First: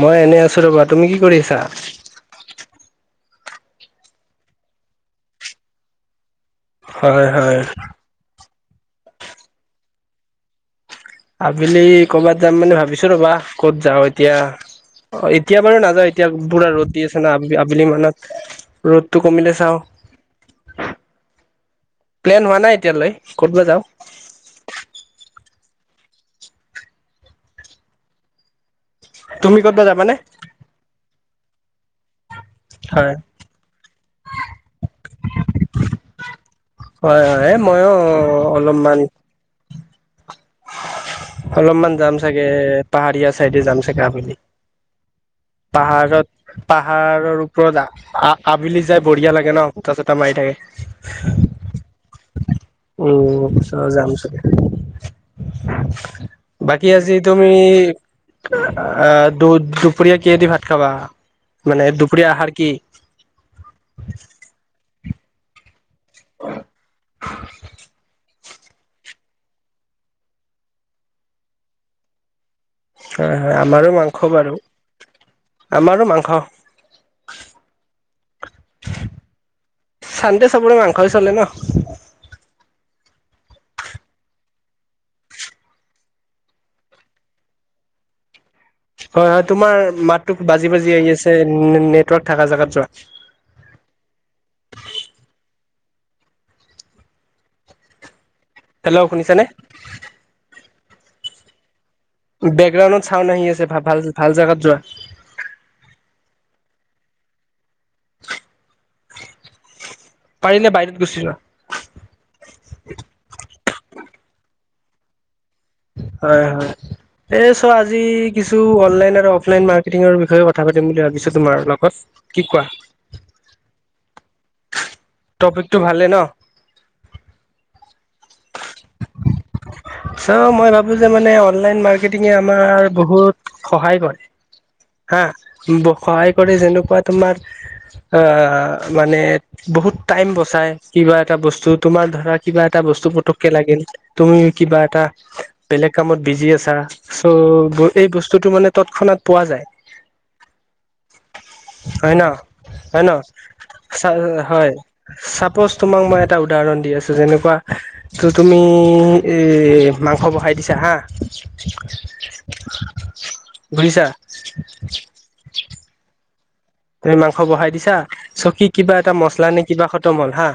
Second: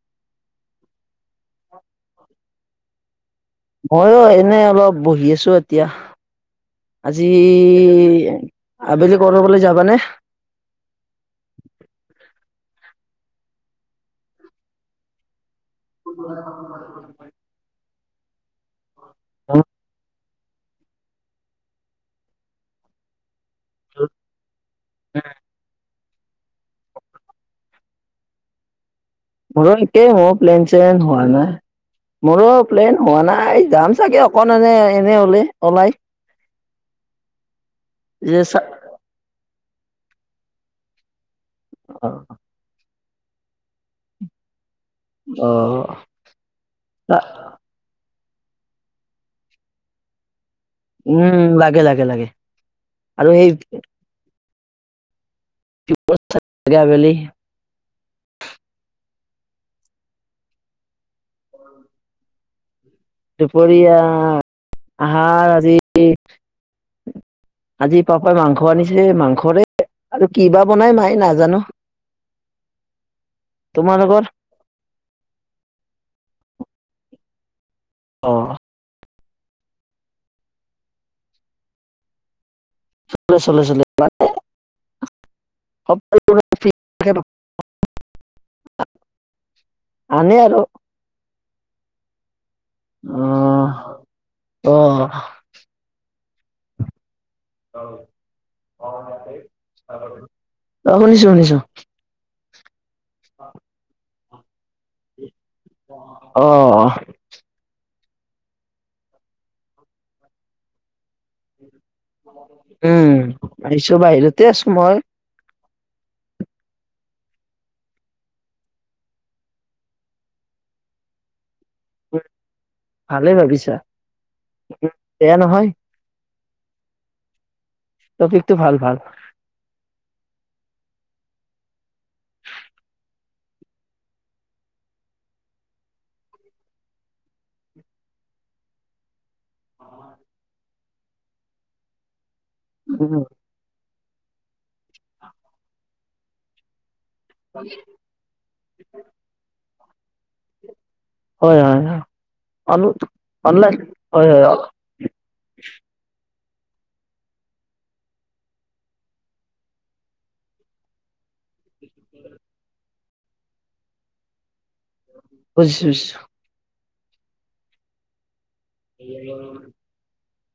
মই এনে আছোঁ ৰবা। তুমি কি কৰি আছা? ময়ো এনে অলপ বহি আছোঁ এতিয়া। আজি হয় হয় আবেলি ক'ৰবালৈ যাবানে? আবেলি কৰ'বাত যাম মানে ভাবিছো ৰ'বা। ক'ত যাওঁ এতিয়া? অ' এতিয়া বাৰু নাযাওঁ এতিয়া পুৰা ৰৰুট আছে না আ আবেলি মানত। ৰ'দটো কমিলে চাওঁ প্লেন হোৱা নাই এতিয়ালৈ? ক'তব যাওঁ। তুমি ঘ ক'তবা কেই যাবানে? হ প্লেন চেন হোৱা নাই। মোৰো প্লেন হয় হোৱা নাই যাম চাগে অকণ এনে এনে ওলে ওলাই। হয় হয় মই যে চা অলপমান। অলপমান যাম চাগে পাহাৰীয়া চাইডে যাম চাগে আবেলি। অ পাহাৰত পাহাৰৰ ওপৰত। আবেলি যাই বঢ়িয় লে ন তা চ এতা মাৰি থাকে। উম লাগে লাগে লাগে আৰু সেই উম যাম চাগে। লাগে বাকী আবেলি আজি তুমি অঁহ। দু দুপৰীয়া কিদি ভাত খাবা মানে দুপৰীয়া আহাৰ কি। দুপৰীয়া আহাৰ আজি। হয়। আজি পাপাই মাংস আনিছে মাংসৰে। আৰু কিবা বনাই মাই নাজানো? হয় হয় আমাৰো তোমালোকৰ মাংস বাৰু আমাৰো মাংস। অ' চানন্তে সবুৰে মাংস বি চৰলে ন। চলে চলে চলে। হঁ তাকেই তো হয় হয় তোমাৰ মাততোক আৰু বাজি বাজি আহি আছে নেটৱৰ্ক থকা জেগাত। যোৱা আহ আহ। অঁ। হেল্ল' শুনিছ নে। অঁ শুনিছো শুনিছো? বেকগ্ৰাউণ্ডত চাউড আহি আছে ভাল ভাল জোগাত যোৱা। আহ। পাৰিলে বাহিৰীত গুচি যোৱা। উম আহিছো বাহিৰতে আছো মই। হয় হয়। এ চোৱা আজি কিছু অনলাইন আৰু অফলাইন মাৰ্কেটিঙৰ বিষয়ে কথা পাতিম বুলি ভাবিছো। তোমাৰ লগ। ভালেই ভাবিছা? বেয়া টপিক নহয় টো ভালে ন। পিকটো ভাল ভাল। চ মই ভাবো যে মানে অনলাইন মাৰ্কেটিঙে আমাৰ বহুত সহায় কৰে। হা সহায় কৰি যেনেকুৱা তোমাৰ। অ' মানে বহুত টাইম বচাই কিবা এটা বস্তু তোমাৰ ধৰা। কিবা এটা বস্তু উম, পতককে লাগিল তুমি কিবা এটা বেলেগ কামত বিজি আছা। চ' এই বস্তুটো মানে তৎক্ষণাত পোৱা যায়। হয় হয়। অন হয় ন হয় চাপজ তোমাক মই। এটা উদাহৰণ দি আছো যেনেকুৱা ত তুমি এ মাংস বহাই দিছা হাঁ। ঘৰিছা? বোজিছো বোজিছো? তুমি মাংস বহাই দিছা। চকী কিবা এটা মচলা নে কিবা খত মল হা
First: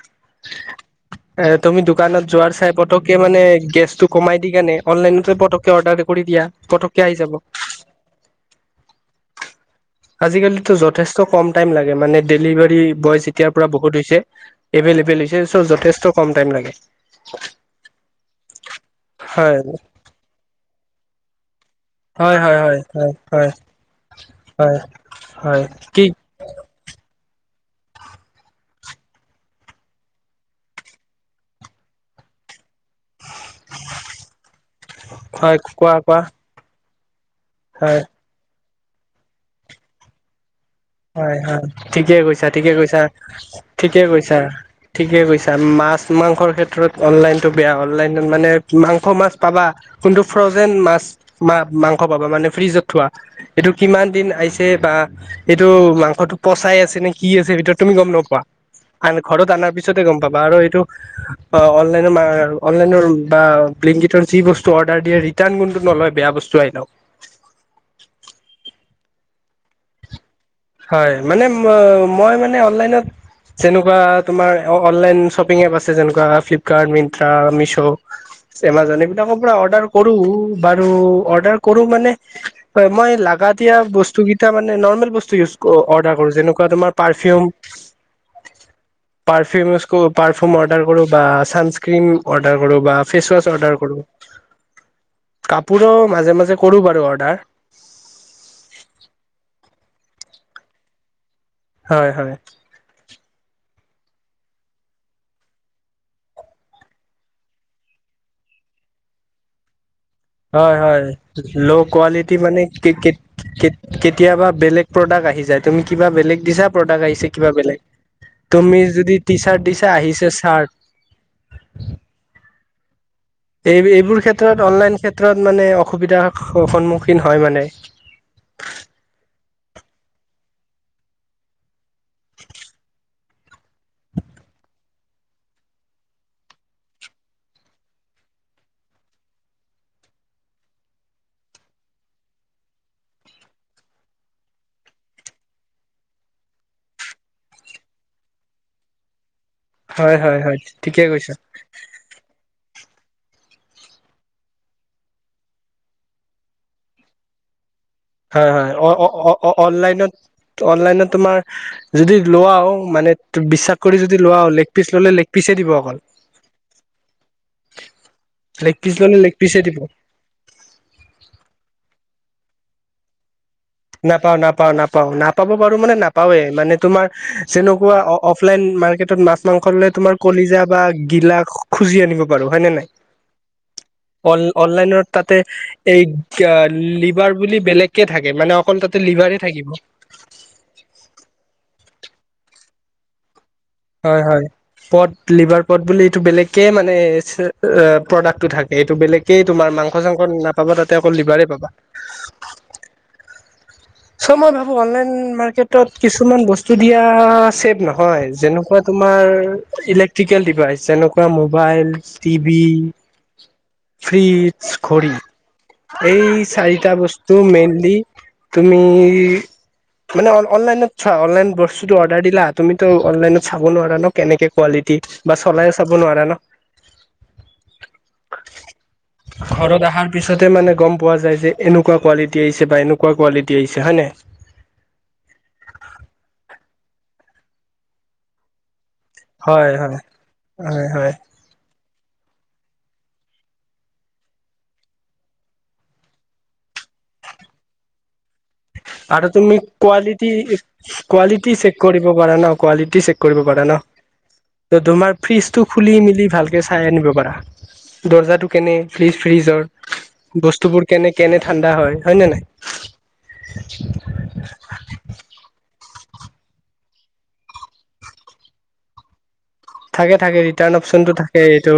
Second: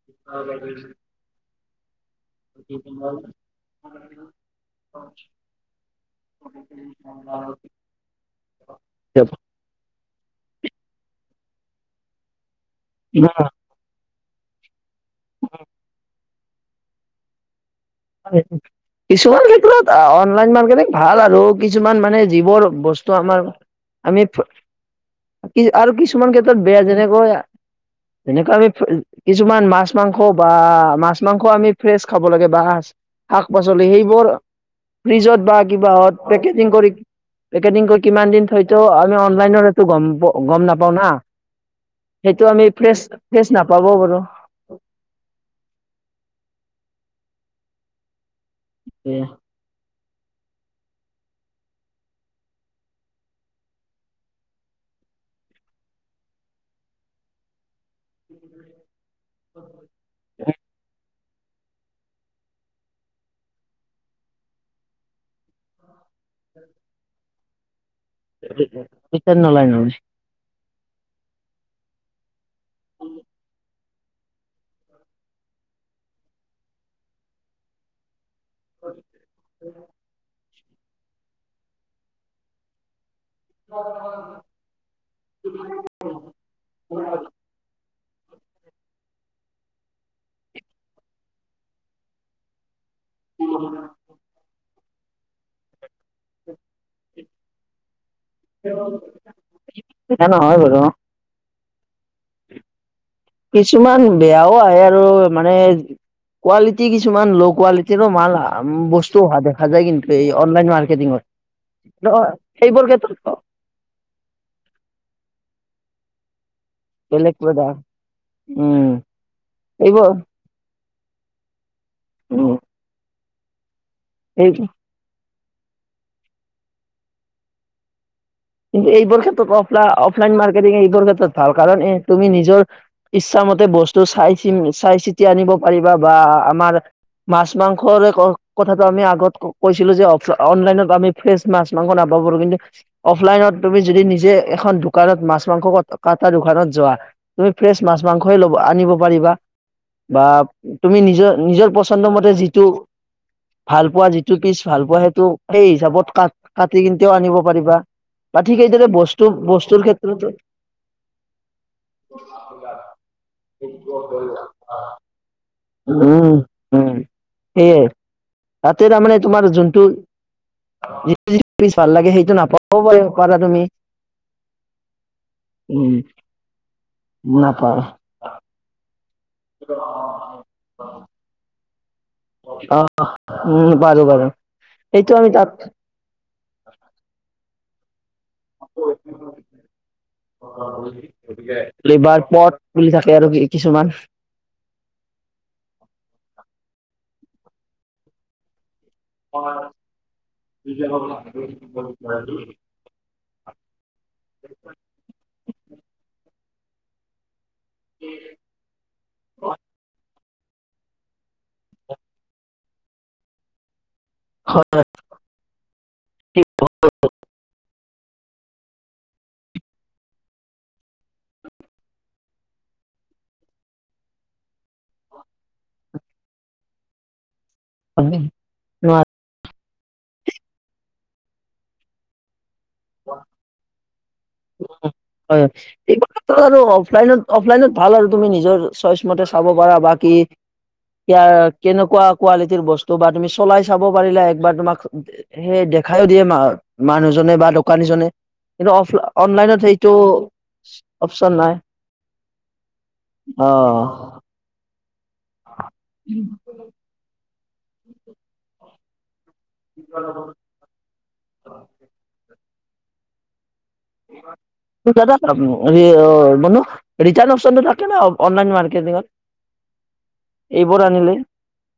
এ তুমি দু। দোকানত যোৱাৰ চাই পতককে মানে গেছ টো কমাই দি কোনে অনলাইনতে পটককে অৰ্ডাৰ কৰি দিয়া পটককে। পটকে আহি যাব। [unintelligible] আজিকালিতটো যথেষ্ট কম টাইম লাগে মানে ডেলিভাৰী বয়জ যেতিয়াৰ পৰা বহুত হৈছে। এভেইলেবল হৈছে চ যথেষ্ট কম টাইম লাগে। কিছুমান হয় ক্ষেত্ৰত অনলাইন মাৰ্কেটিং ভাল আৰু কিছুমান মানে হয় হয় যিবোৰ হয় হয় বস্তু আমাৰ হয় আমি হয় হয় কি আৰু কি কিছুমান ক্ষেত্ৰত বেয়া যেনেকৈ। এনেকুৱা আমি কিছুমান মাছ মাংস বা মাছ মাংস আমি ফ্ৰেছ খাব লাগে বা শাক পাচলি সেইবোৰ ফিজত হয় বা কিবা কোৱা কোৱা পেকেজিং কৰি পেকেজিং হয় কৰি কিমান দিন থয় তো। আমি অনলাইনত সেইটো গম নাপ। হয় হয়। ঠিকে কৈছা, ঠিকে ফ্ৰেছ কৈছা, ফ্ৰেছ নাপাবও ঠিকে পাৰো কৈছা। ঠিকে কৈছা। মাছ মাংসৰ ক্ষেত্ৰত অনলাইন টো বেয়া অনলাইনত মানে মাংস মাছ পাবা। কোনটো ফ্ৰজেন মাছা মাংস পাবা মানে ফ্ৰিজত থোৱা এইটো কিমান দিন আহিছে বা এইটো মাংসটো পচাই আছে নে কি আছে? ভিতৰত তুমি গম নোপোৱা। আন ঘৰত অনাৰ পিছতে গম পাবা আৰু এইটো। অ' অনলাই অনলাইনৰ বা লিংকৰ যি বস্তু অৰ্ডাৰ দিয়ে ৰিটাৰ্ণোনটো নলয় বেয়া ব বস্তু আহিলেওঁ। ৰিৰ্টান নলয়। হয় মানে মই মানে অনলাইনত যেনো কোৱা তোমাৰ অনলাইন শ্বপিং এপ আছে যেনেকুৱা ফ্লিপকাৰ্ট, মিনট্ৰা, মিছু' এমাজন এইবিলাকৰ পৰা অৰ্ডাৰ কৰো বাৰু অৰ্ডাৰ কৰো মানে মই ল গৰীয়া বস্তু কেইটা মানে নৰ্মেল বস্তু উচ অৰ্ডাৰ কৰো। যেনেকুৱাৰ তোমাৰ পাৰফিউম পাৰফিম পাৰফিউম অৰ্ডাৰ কৰো বা চানস্ক্ৰম অৰ্ডাৰ কৰো বা ফেচ ৱাচ অৰ্ডাৰ কৰো কাপোৰৰ মাজে মাজে কৰো বাৰু অৰ্ডাৰ সেনেকা নহয় বাৰু! হয় হয়। কিছুমান বেয়াও আহে, আৰু মানে! কোৱালিটি কিছুমান ল' কোৱালিটিৰো মাল বস্তু অহা দেখা যায় কিন্তু এই অনলাইন হয় হয় মাৰ্কেটিঙত ল' ন কোৱালিটি মানে সেইবোৰ কে কে ক্ষেত্ৰত কেতিয়াবা বেলেগ প্ৰডাক্ট আহি যায়। তুমি কিবা বেলেগ। দিছা প্ৰডাক্ট আহিছে। কিবা বেলেগ তুমি উম যদি টি চাৰ্ট দিছা এইবোৰ আহিছে চাৰ্ট [unintelligible] এই এইবোৰ এই ক্ষেত্ৰত অনলাইন ক্ষেত্ৰত মানে অসুবিধাৰ সন্মুখীন হয় মানে। কিন্তু এইবোৰ ক্ষেত্ৰতফ অফলাইন মাৰ্কেটিং এইবোৰ ক্ষেত্ৰত ভাল কাৰণ এ তুমি নিজৰ ইচ্ছা মতে বস্তু চাই চি চাই চিতি আনিব পাৰিবা বা আমাৰ মাছ মাংস কথাটো আমি আগত কৈছিলো যে অনলাইনত আমি ফ্ৰেছ মাছ মাংস ন নাপাব পাৰো কিন্তু অফলাইনত তুমি যদি নিজে এখন দোকানত মাছ মাংস কটা দোকানত যোৱা তুমি ফ্ৰেছ মাছ মাছ -মাংসই লব আনিব পাৰিবা হয় বা হয় হয় তুমি ঠিকে নিজৰ কৈছা নিজৰ পচন্দ মতে যিটো ভাল পোৱা যিটো পিচ ভাল পোৱা সেইটো সেই হিচাপত ক কাটি কিন্ততেও আনিব পাৰিবা। বা হয় ঠিক হয়। সেইদৰে বস্তু অ' বস্তুৰ অ'অনলাইনত ক্ষেত্ৰতো অনলাইনত তোমাৰ যদি লোৱাও মানে মানে বিশ্বাস কৰি যদি লোৱা। লেগ পিচ ল'লে লেগ পিচ দিব অকল উম উম সেয়ে লেগ তাতে পিচ তাৰ ললে মানে লেগ তোমাৰ পিচে দিব যোনটো যিটো যি প ভাল লাগে সেইটো নাপাবওঁ পাৰিব পাৰা তুমি নাপাওঁ, নাপাওঁ, নাপাওঁ নাপাব পাৰো উম মানে নাপাৱেই মানে তোমাৰ নাপা যেনেকুৱা অফলাইন মাৰ্কেট মাছ মাংস লৈ তোমাৰ কলিজা বা গিলা খুজি আনিব পাৰো হয় নে অ নাই? উম পাৰো পাৰো অনলাইনত সেইটো আমি তাতে তাত এই লিভাৰ বুলি বেলেগ। থাকে মানে অকল তাতে লিভাৰে থাকিব। লিভাৰ পট বুলি থাকে। আৰু কি! হয় হয়। পট লিভাৰ পট বুলি এইটো বেলেগকে মানে প্ৰডাক্টটো থাকে। এইটো বেলেগকেই তোমাৰ মাংস চাংস নাপাবা তাতে অকৌ লিভাৰে পাবা চ মই ভাবো অনলাইন মাৰ্কেটত কিছুমান বস্তু। দিয়া চেত নহয় যেনেকুৱা তোমাৰ। ইলে্ট্ৰিকেল ডিভাইচ যেনেকুৱা মোবাইল টিভি হয়। ফ্ৰিজ ঘড়ী। এই চাৰিটা বস্তু মেইনলি তুমি তুলি অনলাইনত ছোৱা অনলাইন বস্তুটো অৰ্ডাৰ দিলা তুমি চাব নোৱাৰা ন কেনেকে কোৱালিটি বা চলাই চাব নোৱাৰা ন। ঘৰত অহাৰ পিছতে মানে গম পোৱা যায় যে এনেকুৱা কোৱালিটী আহিছে। বা এনেকুৱা কোৱালিটি আহিছে হয় নাই। হয় এইবোৰ আৰু অফলাইনত অফলাইনত ভাল আৰু তুমি নিজৰ। চাব হয় পাৰা বা হয় কি হয় হয় অঁ কিনো। কোৱা কোৱালিটিৰ বস্তু বা তুমি চলাই চাব পাৰিলা একবাৰ তোমাক সেই দেখাইও দিয়ে মা মানুহজনে বা দোকানীজনে কিন্তু অফ আৰু তুমি অনলাইনত সেইটো কোৱালিটি অপচন নাই কোৱালিটি চেক কৰিব পাৰা ন কোৱালিটি চেক কৰিব পাৰা ন। অঁ তোমাৰ ফ্ৰীজ টো খুলিমেলি ভালকৈ চাই আনিব পাৰা। দৰ্জাটো কেনে ফ্ৰীজ। ফ্ৰিজৰ বস্তুবোৰ কেনে কেনে ঠাণ্ডা হয় হয় নে নাই। অঁ মান ৰিটাৰ্ণ অশনটো থাকে ন অনলাইন মাৰ্কেটিঙত থাকে থাকে ৰিটাৰ্ণ এইবোৰ আনিলে অপচনটো থাকে এইটো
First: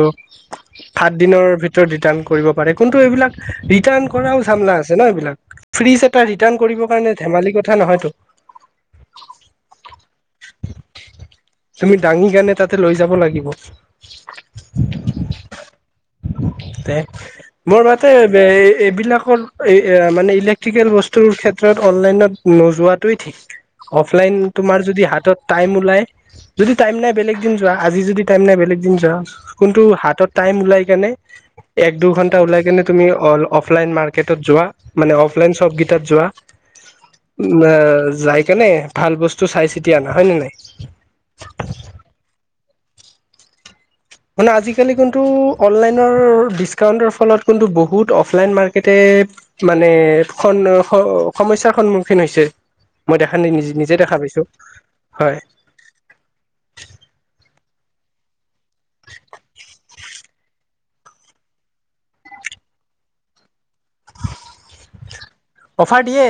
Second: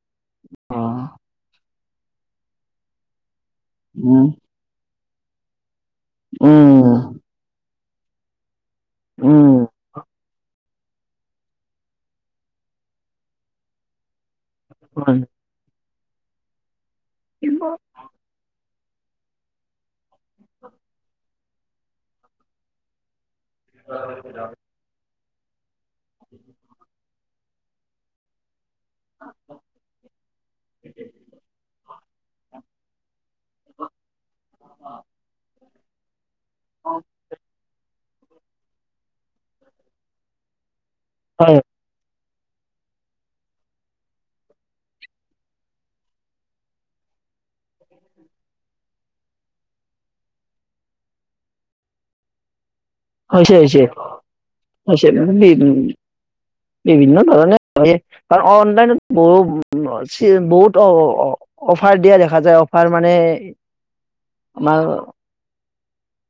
অ সাত দিনৰ ভিতৰত ৰিটাৰ্ণ কৰিব। কিন্তু এইবিলাক ৰিটাৰ্ উম কৰাও চামলা আছে ন এইবিলাক। ফ্ৰিজ এটা ৰিটাৰ্ণ উম কৰিবৰ কাৰণে ধেমালি কথা নহয়তটো। উম। তুমি দাঙি কিণে তাতে লৈ যাব লাগিব। হয় মোৰ মা এইবিলাকৰ মানে ইলেক্ট্ৰিকেল বস্তুৰ ক্ষেত্ৰত অনলাইনত নোযোৱাটোৱেই ঠিক অফলাইন তোমাৰ যদি হাতত টাইম ওলাই যদি টাইম নাই বেলেগ যোৱা আজি যদি টাইম নাই বেলেগ দিন যোৱা কোনটো হাতত টাইম ওলাই কেনে দুঘন্টা ওলাই কেনে তুমি অঁ অফলাইন মাৰ্কেটত যোৱা মানে অফলাইন শ্বপকেইটাত যোৱা উ যাই কেণে ভাল বস্তু চাই চিতি অনা হয় ন নাই। হয়। মানে আজিকালি কিন্তু অনলাইনৰ ডিচকাউন্টৰ ফলত কিন্তু বহুত অফলাইন মাৰ্কেটে। মানে সমস্যাৰ সন্মুখীন হৈছে মই দেখা নাই হৈছে, নিজ হৈছে, নিজে দেখা পাইছো হৈছে হয় বি বিভিন্ন ধৰণে হয় কাৰ অনলাইনত বহু উ। বহুত অ অফাৰ দিয়া দেখা যায় অফাৰ মানে। আৰু অফাৰ দিয়ে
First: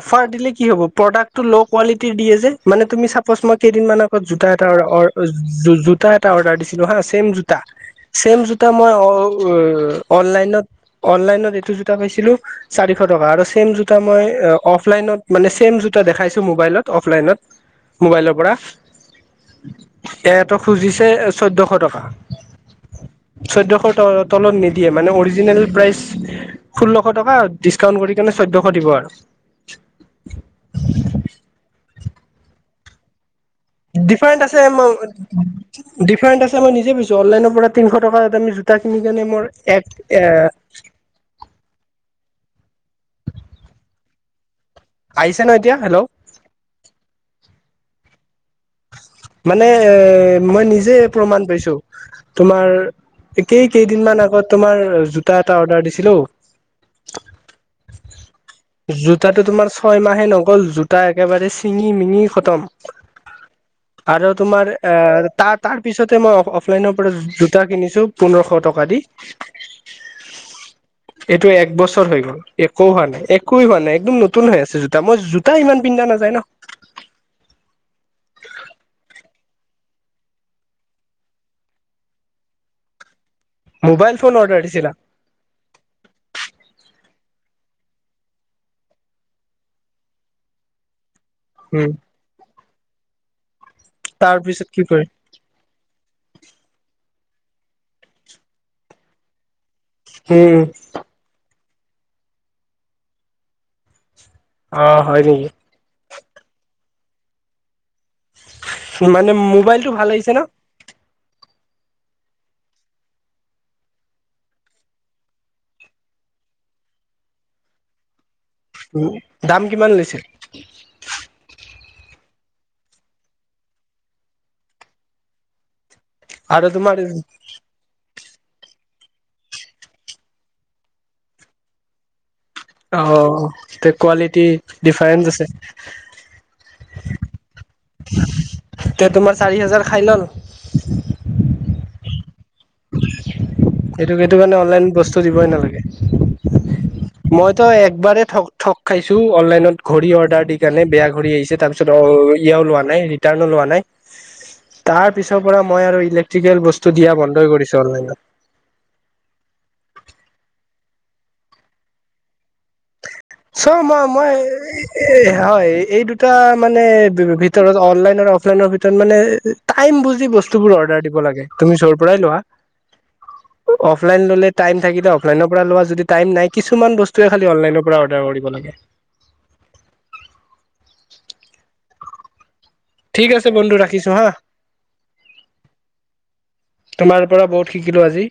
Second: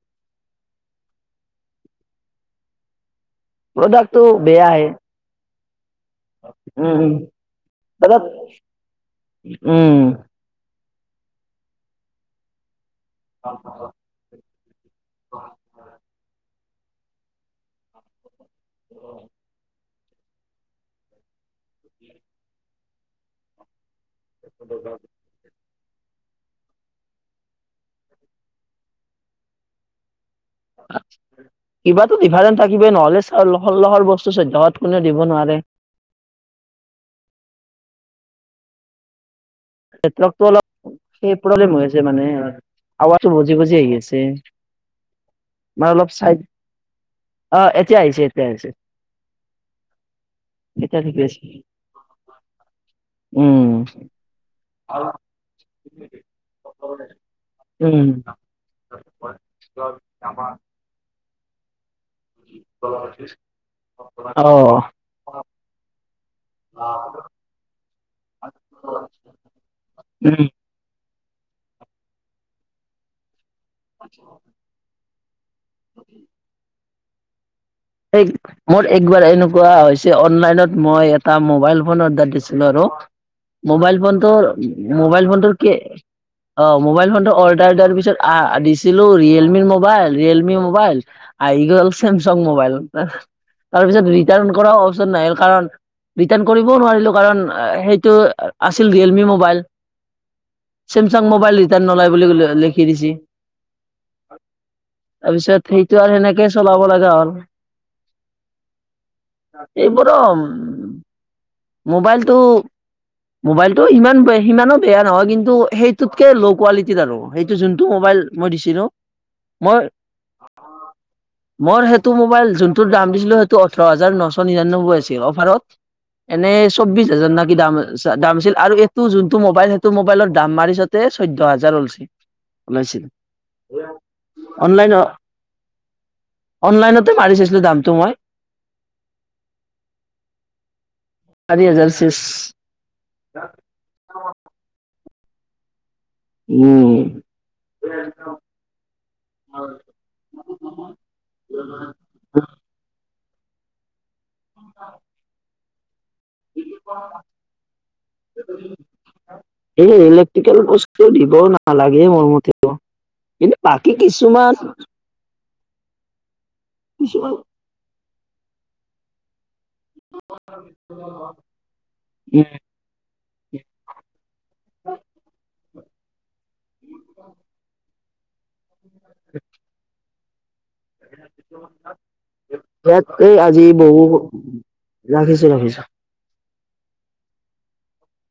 অফাৰ দিলে কি হব প্ৰদাকটো ল কোৱালিটী দিয়ে যে মানে তুমি। মই কেই দিনমান আগত প্ৰডাক্টটো জোতা বেয়া এটা আহে জোতা জোতা এটা অৰ্ডাৰ দিছিলো হা উম উম ছেম জোতা দাদা চছেম জোতা মই উম অঁ অনলাইনত অনলাইনত এইটো জোতা পাইছিলো চাৰিশ টকা। চছেম জোতা মই অ অফলাইনত মানে চছেম জোতা দেখাইছো মোবাইলত। অফলাইনত মোবাইলৰ পৰা উ [unintelligible] এটা খুজিছে চৈধ্যশ টকা চৈধ্যশ টকা। তলত নিদিয়ে মানে অৰিজীনেল প্ৰাইজ দিছকাউণ্ট কৰি কেনে সেইকাৰণে চৈধ্যয়শ দিব আৰু কিবাতো ডিফাৰেন্ট থাকিই নহলেজ। ডিফাৰেণ্ট আছে নোৱাৰে ডিফাৰেণ্ট আছে মই নিজে বুজছো অনলাইনৰ পৰা। তিশ টকা আমি জোতা কিনি কেনে আমাৰ। অলপ স প্ৰব্লেম হৈ আছে মানে আৱাজটো বজি বজি আহি আছে আহিছে ন এতিয়া মানে হেল্ল'। অলপ চাইড অ এতিয়া আহিছে এতিয়া আহিছে। মানে এ মই নিজে এতিয়া ঠিকে প্ৰমাণ আছে পাইছো তোমাৰ কেই উম কেইদিনমান আগত তোমাৰ জোতা এটা অৰ্ডাৰ দিছিলো উম জোতাটো তোমাৰ ছয়মাহে নগ'ল জোতা এক। একেবাৰে চিঙি মিঙি খতম। আৰু অ তোমাৰ তাৰ তাৰ পিছতে মই অফলাইনৰ পৰা জোতা কিনিছো পোন্ধৰশ টকা দি উম এইটো এক বছৰ হৈ গ'ল একো হোৱা নাই একো হোৱা নাই একদম নতুন হৈ আছে জোতা মই তা ইমান পিন্ধা নাযায় ন এই মোৰ একবাৰ এনেকোৱা হৈছে অনলাইনত মই এটা মোবাইল ফোন অৰ্ডাৰ দিছিলো আৰু মোবাইল ফোন টো মোবাইল ফোনটো কি অ মোবাইল ফনটোৰ অৰ্ডাৰ দিয়াৰ পিছত দিছিলো ৰিয়েলমিৰ মোবাইল ৰিয়েলমি মোবাইল আৰু গ'ল উম চেমচং মোবাইল। তাৰপিছত তাৰ ৰিটাৰ্ণ পিছত কৰা কি কৰিম অপশন নাই কাৰণ ৰিটাৰ্ণ কৰিবও নোৱাৰিলো কাৰণ সেইটো আছিল ৰিয়েলমি মোবাইল উম চেমচাং মোবাইল নলাই বুলি লিখি দিছে। অ হয় নেকি তাৰপিছত সেইটো আৰু সেনেকেই চলাব লগা হ'ল মানে মোবাইলটো ভাল এইবৰো আহিছে উ ন মোবাইলটো মোবাইলটো ইমান সিমানো বেয়া নহয় কিন্তু সেইটোতকে ল' কোৱালিটিত আৰু সেইটো যোনটো মোবাইল মই দিছিলো দাম মই কিমান লৈছে মোৰ। টো মোবাইল যোনটোৰ দাম দিছিলো সেইটো ওঠৰ হাজাৰ নশ নিৰান্নব্বৈ আছিল অফাৰত এনে আৰু তোমাৰ চৌবিশ হাজাৰ নাকি দাম দামছিল আৰু এইটো যোনটো মোবাইল সেইটো মোবাইলৰ দাম মাৰিছতে চৈধ্য হাজাৰ ওলাইছে। আহ তে কোৱালিটি অনলাইন ডিফাৰেন্ঞ্চ আছে অনলাইনতে মাৰিছে এয়া তোমাৰ চাৰি হাজাৰ খাই লল চাৰি হাজাৰ শেষ এইটো এইটো কাৰণে অনলাইন বস্তু দিবই নালাগে উম মইতো একবাৰে ঠগ ঠগ খাইছো অনলাইনত ঘড়ী অৰ্ডাৰ দি কাৰণে বেয়া ঘড়ী আহিছে তাৰপিছত অ ইয়াও লোৱা নাই। লোৱা নাই তাৰপিছৰপৰা মই আৰু ইলেকট্ৰিকেল বস্ত দিয়া বন্ধ কৰি দিলো সেই ইলেক্ট্ৰিকেল বস্ত চ দিব নালাগে মোৰ মতেটো চ মই মই হয় এই দুটা মানে কিছুমান ভিতৰত অনলাইন অফলাইনৰ ভিতৰত মানে টাইম বুজি বস্তুবোৰ অৰ্ডাৰ দিব লাগে তুমি যৰ পৰাই লোৱা। অফলাইন ললে টাইম থাকিলে অফলাইনৰ পৰা লোৱা। য টাই নাই কিছুমান বস্তুহে খালি অনলাইনৰ পৰা অৰ্ডাৰ কৰিব লাগে। [inaudible] [inaudible] সয়াত ঠিক কেই আছে আজি বন্ধু বহ ৰাখিছো হা ৰাখিছো ৰাখিছো তোমাৰ পৰা বহুত শিকিলো আজি